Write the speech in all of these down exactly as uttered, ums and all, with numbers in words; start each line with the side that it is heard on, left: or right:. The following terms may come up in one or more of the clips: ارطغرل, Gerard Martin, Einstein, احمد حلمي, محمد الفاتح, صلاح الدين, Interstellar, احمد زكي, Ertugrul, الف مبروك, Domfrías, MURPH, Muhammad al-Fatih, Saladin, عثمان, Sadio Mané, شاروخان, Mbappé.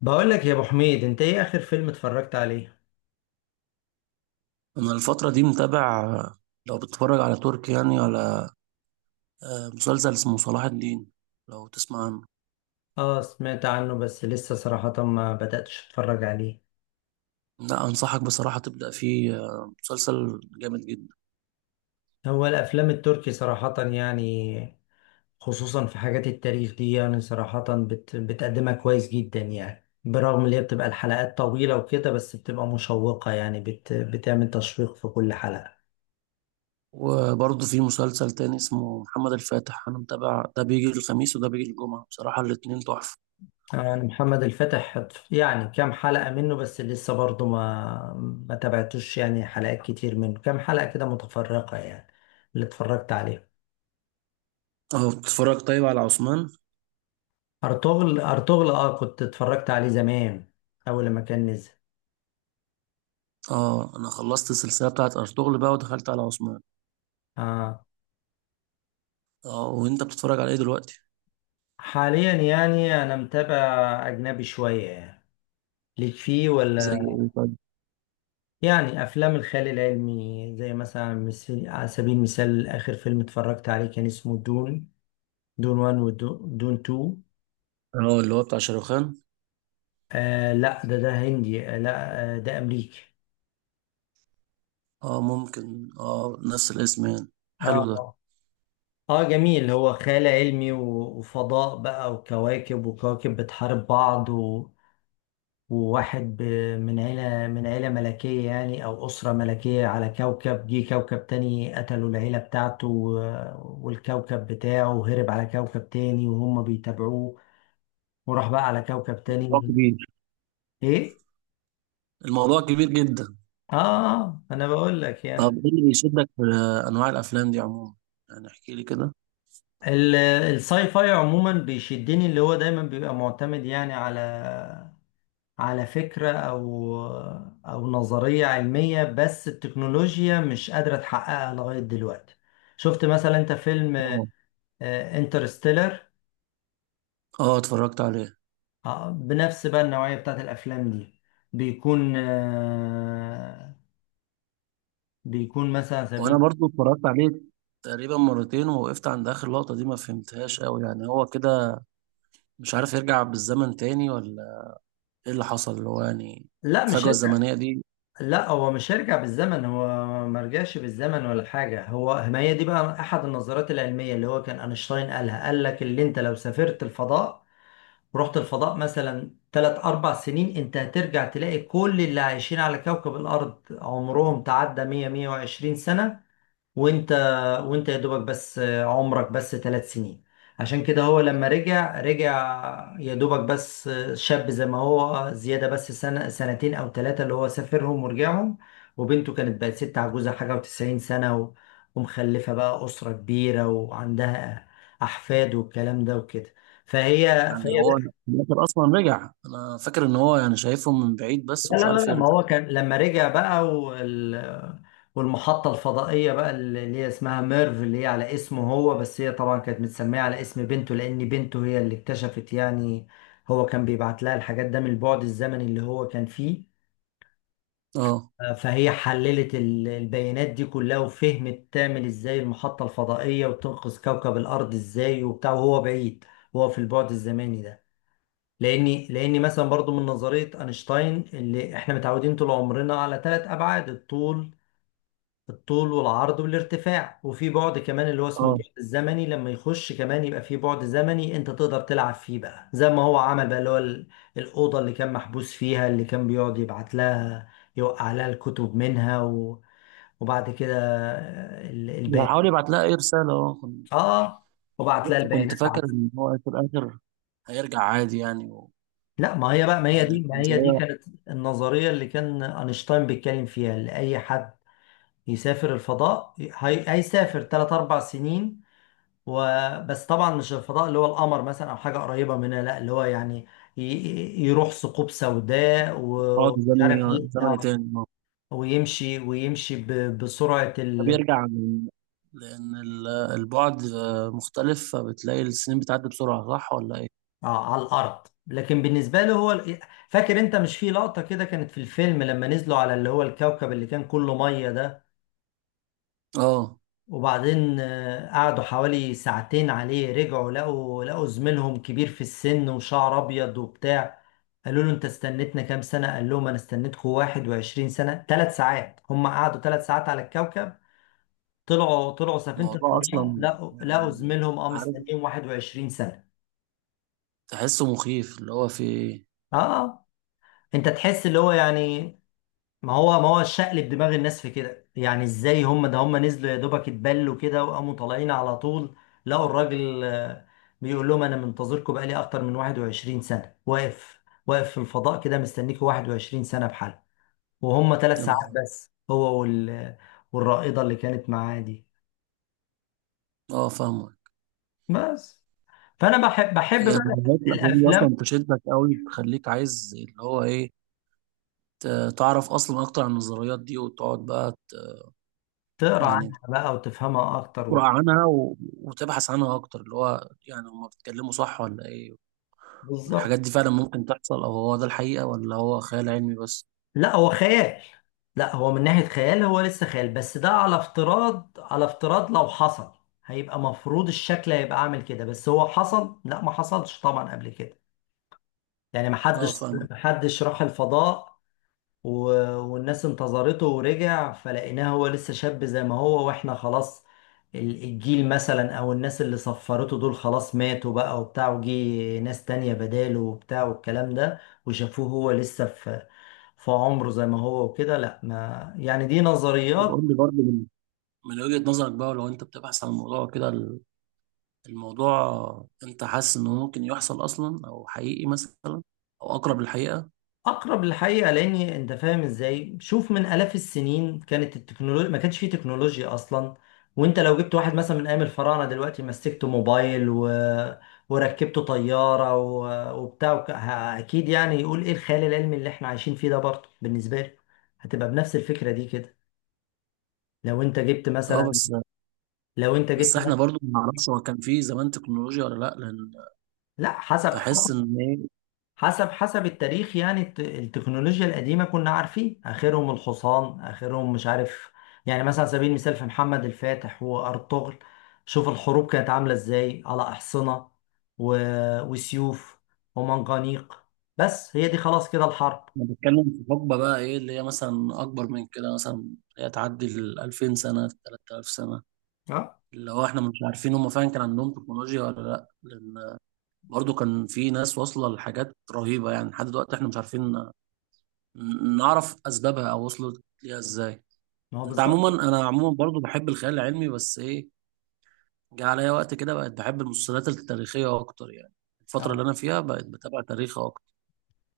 left: بقول لك يا ابو حميد، انت ايه اخر فيلم اتفرجت عليه؟
right: انا الفتره دي متابع. لو بتتفرج على تركي، يعني على، آه، مسلسل اسمه صلاح الدين، لو تسمع عنه.
left: اه، سمعت عنه بس لسه صراحة ما بدأتش اتفرج عليه.
right: لا، انصحك بصراحه تبدا فيه. آه، مسلسل جامد جدا.
left: هو الافلام التركي صراحة يعني، خصوصا في حاجات التاريخ دي، يعني صراحة بت بتقدمها كويس جدا يعني، برغم اللي هي بتبقى الحلقات طويلة وكده، بس بتبقى مشوقة يعني، بت بتعمل تشويق في كل حلقة.
right: وبرضه في مسلسل تاني اسمه محمد الفاتح، انا متابع. ده بيجي الخميس وده بيجي الجمعه. بصراحه الاتنين تحفه.
left: يعني محمد الفتح يعني كام حلقة منه، بس لسه برضه ما ما تابعتوش يعني، حلقات كتير منه، كام حلقة كده متفرقة يعني اللي اتفرجت عليه.
right: اه، بتتفرج طيب على عثمان؟
left: أرطغرل أرطغرل، اه كنت اتفرجت عليه زمان أول لما كان نزل.
right: اه، انا خلصت السلسله بتاعت ارطغرل بقى ودخلت على عثمان.
left: اه،
right: اه، وانت بتتفرج على ايه دلوقتي؟
left: حاليا يعني أنا متابع أجنبي شوية يعني. ليك فيه
right: زي
left: ولا؟
right: ايه طيب؟
left: يعني أفلام الخيال العلمي، زي مثلا مثل على سبيل المثال، آخر فيلم اتفرجت عليه كان اسمه دون دون وان، ودون دون تو.
right: اه، اللي هو بتاع شاروخان.
left: آه لا، ده ده هندي. آه لا، آه، ده أمريكي.
right: اه، ممكن، اه، نفس الاسم يعني.
left: اه،
right: حلو ده.
left: اه. آه، جميل. هو خيال علمي و- وفضاء بقى، وكواكب وكواكب بتحارب بعض و... وواحد ب... من عيلة من عيلة ملكية يعني، أو أسرة ملكية على كوكب. جه كوكب تاني قتلوا العيلة بتاعته و... والكوكب بتاعه، وهرب على كوكب تاني وهم بيتابعوه، وراح بقى على كوكب
right: موضوع
left: تاني.
right: كبير.
left: إيه؟
right: الموضوع كبير جدا.
left: آه آه، آه، أنا بقول لك
right: طب
left: يعني.
right: ايه اللي بيشدك في انواع الافلام دي عموما؟ يعني احكي لي كده.
left: ال- الساي فاي عموما بيشدني، اللي هو دايما بيبقى معتمد يعني على على فكرة، أو أو نظرية علمية، بس التكنولوجيا مش قادرة تحققها لغاية دلوقتي. شفت مثلا أنت فيلم
right: اه،
left: انترستيلر؟
right: اه، اتفرجت عليه.
left: بنفس بقى النوعية بتاعت الأفلام دي، بيكون آه، بيكون مثلا على
right: وانا
left: سبيل.
right: برضو اتفرجت عليه تقريبا مرتين، ووقفت عند اخر لقطة دي ما فهمتهاش قوي. يعني هو كده مش عارف يرجع بالزمن تاني ولا ايه اللي حصل؟ اللي هو يعني
left: لا مش.
right: الفجوة الزمنية دي.
left: لا هو مش هيرجع بالزمن، هو ما رجعش بالزمن ولا حاجة. هو ما هي دي بقى أحد النظريات العلمية اللي هو كان أينشتاين قالها، قال لك اللي أنت لو سافرت الفضاء ورحت الفضاء مثلا تلات أربع سنين، أنت هترجع تلاقي كل اللي عايشين على كوكب الأرض عمرهم تعدى مية مية وعشرين سنة. وانت وانت يا دوبك بس عمرك بس ثلاث سنين. عشان كده هو لما رجع، رجع يا دوبك بس شاب زي ما هو، زيادة بس سنة سنتين أو ثلاثة اللي هو سافرهم ورجعهم. وبنته كانت بقت ست عجوزة حاجة وتسعين سنة، و- ومخلفة بقى أسرة كبيرة، وعندها أحفاد والكلام ده وكده. فهي
right: يعني
left: فهي.
right: هو في الاخر اصلا رجع؟ انا فاكر ان هو يعني شايفهم من بعيد بس
left: لا
right: ومش
left: لا
right: عارف
left: لا. ما
right: يرجع.
left: هو كان لما رجع بقى وال... والمحطة الفضائية بقى اللي هي اسمها ميرف، اللي هي على اسمه هو، بس هي طبعا كانت متسمية على اسم بنته، لأن بنته هي اللي اكتشفت يعني. هو كان بيبعت لها الحاجات ده من البعد الزمني اللي هو كان فيه.
right: اه،
left: فهي حللت ال- البيانات دي كلها، وفهمت تعمل ازاي المحطة الفضائية، وتنقذ كوكب الأرض ازاي وبتاع، وهو بعيد، وهو في البعد الزمني ده. لاني لاني مثلا برضو من نظريه اينشتاين، اللي احنا متعودين طول عمرنا على ثلاث ابعاد، الطول الطول والعرض والارتفاع، وفي بعد كمان اللي هو اسمه
right: اه،
left: بعد الزمني. لما يخش كمان يبقى في بعد زمني انت تقدر تلعب فيه بقى، زي ما هو عمل بقى اللي هو ال- الاوضه اللي كان محبوس فيها، اللي كان بيقعد يبعت لها، يوقع لها الكتب منها و... وبعد كده
right: بيحاول
left: البيانات.
right: يبعت لها اي رسالة، اه كنت.
left: اه، وبعت لها
right: بس كنت
left: البيانات.
right: فاكر ان هو في الاخر هيرجع عادي يعني.
left: لا، ما هي بقى، ما هي
right: يعني
left: دي ما هي دي
right: النظرية،
left: كانت النظرية اللي كان أينشتاين بيتكلم فيها، اللي أي حد يسافر الفضاء هي- هيسافر تلات أربع سنين وبس. طبعا مش الفضاء اللي هو القمر مثلا أو حاجة قريبة منها، لا، اللي هو يعني ي- ي- يروح ثقوب سوداء،
right: البعد
left: ومش
right: زمني،
left: عارف ي- آه،
right: زمني تاني، اه.
left: ويمشي ويمشي ب- بسرعة
right: ده
left: ال...
right: بيرجع من، لأن ال- البعد آه، مختلف، فبتلاقي السنين بتعدي بسرعة، صح ولا إيه؟
left: آه، على الأرض. لكن بالنسبة له هو ال- فاكر أنت مش في لقطة كده كانت في الفيلم لما نزلوا على اللي هو الكوكب اللي كان كله مية ده؟
right: اه،
left: وبعدين آه، قعدوا حوالي ساعتين عليه، رجعوا لقوا لقوا زميلهم كبير في السن وشعر ابيض وبتاع. قالوا له انت استنيتنا كام سنة؟ قال لهم انا استنيتكم واحد وعشرين سنة. ثلاث ساعات! هم قعدوا ثلاث ساعات على الكوكب، طلعوا طلعوا سفينة
right: الموضوع
left: الفضاء،
right: أصلا
left: لقوا لقوا
right: يعني،
left: زميلهم، اه،
right: عارف،
left: مستنيهم واحد وعشرين سنة.
right: تحسه مخيف اللي هو في إيه؟
left: اه. آه. انت تحس اللي هو يعني، ما هو ما هو شقلب دماغ الناس في كده يعني، ازاي هم ده؟ هم نزلوا يا دوبك اتبلوا كده وقاموا طالعين على طول، لقوا الراجل آه، بيقول لهم انا منتظركم بقالي اكتر من واحد وعشرين سنة، واقف واقف في الفضاء كده، مستنيكوا واحد وعشرين سنة بحال، وهم ثلاث
right: يا نهار
left: ساعات
right: أبيض.
left: بس. هو وال والرائدة اللي كانت معاه دي،
right: اه، فاهمة.
left: بس. فانا بحب بحب
right: يعني
left: بقى
right: نهاية الأفلام دي
left: الافلام،
right: أصلا تشدك أوي، تخليك عايز اللي هو إيه؟ ت- تعرف أصلا أكتر عن النظريات دي وتقعد بقى ت-
left: تقرا
right: يعني
left: عنها بقى وتفهمها اكتر
right: تقرأ
left: وكده.
right: عنها، و- وتبحث عنها أكتر، اللي هو يعني هما بيتكلموا صح ولا إيه؟ الحاجات
left: بالظبط.
right: دي فعلا ممكن تحصل، او هو ده الحقيقة، ولا هو خيال علمي بس؟
left: لا هو خيال. لا هو من ناحية خيال هو لسه خيال، بس ده على افتراض، على افتراض لو حصل هيبقى مفروض الشكل هيبقى عامل كده. بس هو حصل؟ لا ما حصلش طبعا قبل كده. يعني ما
right: اه،
left: حدش
right: فاهمك.
left: ما حدش راح الفضاء و... والناس انتظرته ورجع فلقيناه هو لسه شاب زي ما هو، واحنا خلاص ال- الجيل مثلا او الناس اللي صفرته دول خلاص ماتوا بقى وبتاع، وجي ناس تانية بداله وبتاع والكلام ده، وشافوه هو لسه في في عمره زي ما هو وكده. لا، ما يعني دي
right: طب
left: نظريات.
right: قول لي برضه، من من وجهة نظرك بقى، لو انت بتبحث عن الموضوع كده، ال- الموضوع، انت حاسس انه ممكن يحصل اصلا، او حقيقي مثلا، او اقرب للحقيقة؟
left: اقرب للحقيقه. لان انت فاهم ازاي، شوف، من الاف السنين كانت التكنولوجيا، ما كانش فيه تكنولوجيا اصلا. وانت لو جبت واحد مثلا من ايام الفراعنه دلوقتي مسكته موبايل و... وركبته طياره و... وبتاع وك... ه- اكيد يعني يقول ايه الخيال العلمي اللي احنا عايشين فيه ده. برضه بالنسبه لي هتبقى بنفس الفكره دي كده. لو انت جبت
right: اه
left: مثلا
right: بس.
left: لو انت
right: بس
left: جبت
right: احنا
left: مثلا،
right: برضه ما نعرفش هو كان في زمان تكنولوجيا ولا لا، لان
left: لا، حسب
right: بحس ان ايه،
left: حسب حسب التاريخ يعني الت- التكنولوجيا القديمة كنا عارفين آخرهم الحصان، آخرهم مش عارف يعني. مثلا على سبيل المثال في محمد الفاتح وأرطغرل شوف الحروب كانت عاملة إزاي، على أحصنة و... وسيوف ومنجنيق. بس هي دي خلاص كده الحرب.
right: احنا بنتكلم في حقبة بقى ايه اللي هي مثلا اكبر من كده، مثلا اللي هي تعدي ال الألفين سنة ثلاثة آلاف سنة،
left: اه،
right: اللي هو احنا مش عارفين هم فعلا كان عندهم تكنولوجيا ولا لا، لان برضو كان في ناس واصلة لحاجات رهيبة، يعني لحد دلوقتي احنا مش عارفين ن- نعرف اسبابها او وصلت ليها ازاي.
left: ما هو
right: انت عموما،
left: بالظبط.
right: انا عموما برضو بحب الخيال العلمي، بس ايه، جه عليا وقت كده بقت بحب المسلسلات التاريخية اكتر يعني. الفترة
left: آه.
right: اللي انا فيها بقت بتابع تاريخ اكتر.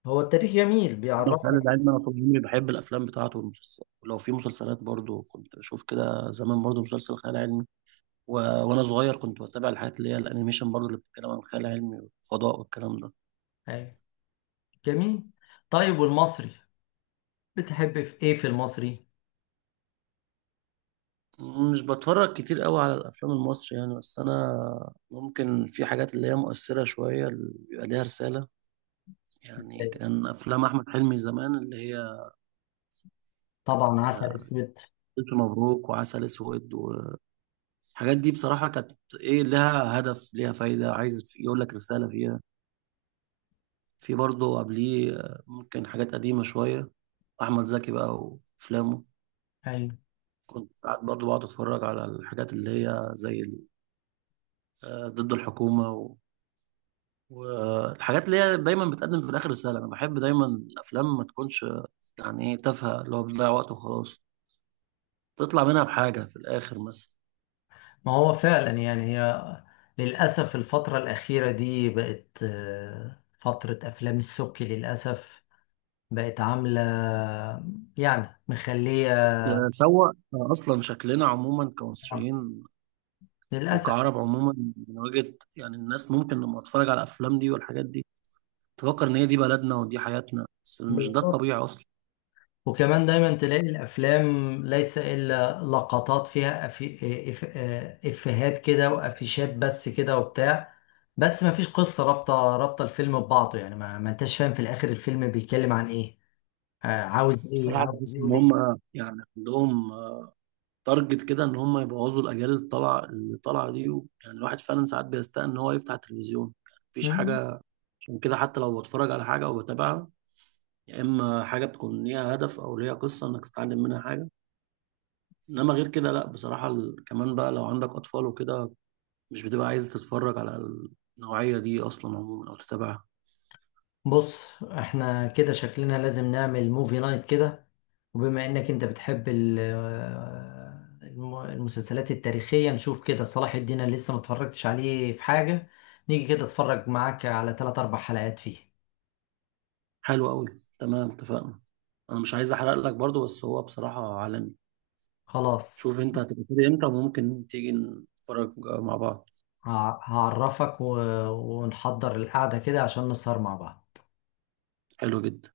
left: هو التاريخ جميل
right: انا الخيال
left: بيعرفك.
right: العلمي، انا طول عمري بحب الافلام بتاعته والمسلسلات، ولو في مسلسلات برضو كنت بشوف كده زمان برضو مسلسل خيال علمي. و... وانا صغير كنت بتابع الحاجات اللي هي الانيميشن، برضو اللي بتتكلم عن الخيال العلمي والفضاء والكلام ده.
left: أيوة. جميل. طيب، والمصري بتحب في إيه في المصري؟
right: مش بتفرج كتير قوي على الافلام المصري يعني. بس انا ممكن في حاجات اللي هي مؤثره شويه، اللي بيبقى ليها رساله. يعني كان افلام احمد حلمي زمان اللي هي،
left: طبعا عسل
right: آه،
left: أسود.
right: الف مبروك وعسل اسود، والحاجات دي بصراحه كانت ايه، لها هدف، ليها فايده، عايز يقول لك رساله فيها. في برضه قبليه، آه، ممكن حاجات قديمه شويه، احمد زكي بقى وافلامه.
left: أيوة.
right: كنت ساعات برضه بقعد اتفرج على الحاجات اللي هي زي ال- آه، ضد الحكومه، والحاجات اللي هي دايما بتقدم في الاخر رساله. انا بحب دايما الافلام ما تكونش يعني ايه، تافهه اللي هو بتضيع وقت وخلاص. تطلع منها بحاجه في الاخر مثلا.
left: ما هو فعلا يعني هي للأسف الفترة الأخيرة دي بقت آه، فترة أفلام السبكي للأسف. بقت عاملة يعني مخلية
right: تسوق اصلا شكلنا عموما كمصريين،
left: للأسف.
right: وكعرب عموما. من وجهه يعني، الناس ممكن لما تتفرج على الافلام دي والحاجات دي تفكر ان هي دي بلدنا ودي حياتنا، بس مش ده
left: بالظبط.
right: الطبيعي اصلا.
left: وكمان دايما تلاقي الأفلام ليس إلا لقطات فيها أفي... آه، إف... آه، إفيهات كده وأفيشات بس كده وبتاع. بس ما فيش قصة رابطة، رابطة الفيلم ببعضه يعني، ما, ما أنتش فاهم في الآخر الفيلم بيتكلم عن إيه، آه، عاوز إيه،
right: بصراحه
left: عاوز
right: بحس
left: إيه
right: ان
left: وليه.
right: هم يعني عندهم تارجت كده، ان هم يبوظوا الاجيال اللي طالعه اللي طالعه دي. يعني الواحد فعلا ساعات بيستاء ان هو يفتح التلفزيون مفيش حاجه. عشان كده حتى لو بتفرج على حاجة أو بتابعها، يا إما حاجة بتكون ليها هدف أو ليها قصة إنك تتعلم منها حاجة. إنما غير كده لأ، بصراحة، ال- كمان بقى لو عندك أطفال وكده مش بتبقى عايز تتفرج على النوعية دي أصلا عموما أو تتابعها.
left: بص احنا كده شكلنا لازم نعمل موفي نايت كده. وبما انك انت بتحب ال- آه، الم- المسلسلات التاريخية نشوف كده صلاح الدين، أنا لسه متفرجتش عليه في حاجة. نيجي كده اتفرج معاك على تلات أربع حلقات فيه.
right: حلو أوي، تمام اتفقنا. أنا مش عايز أحرق لك برضو، بس هو بصراحة عالمي.
left: خلاص.
right: شوف أنت هتبقى فاضي إمتى وممكن تيجي نتفرج مع بعض.
left: ه- هعرفك و- ونحضر القعدة كده عشان نسهر مع بعض.
right: حلو جدا.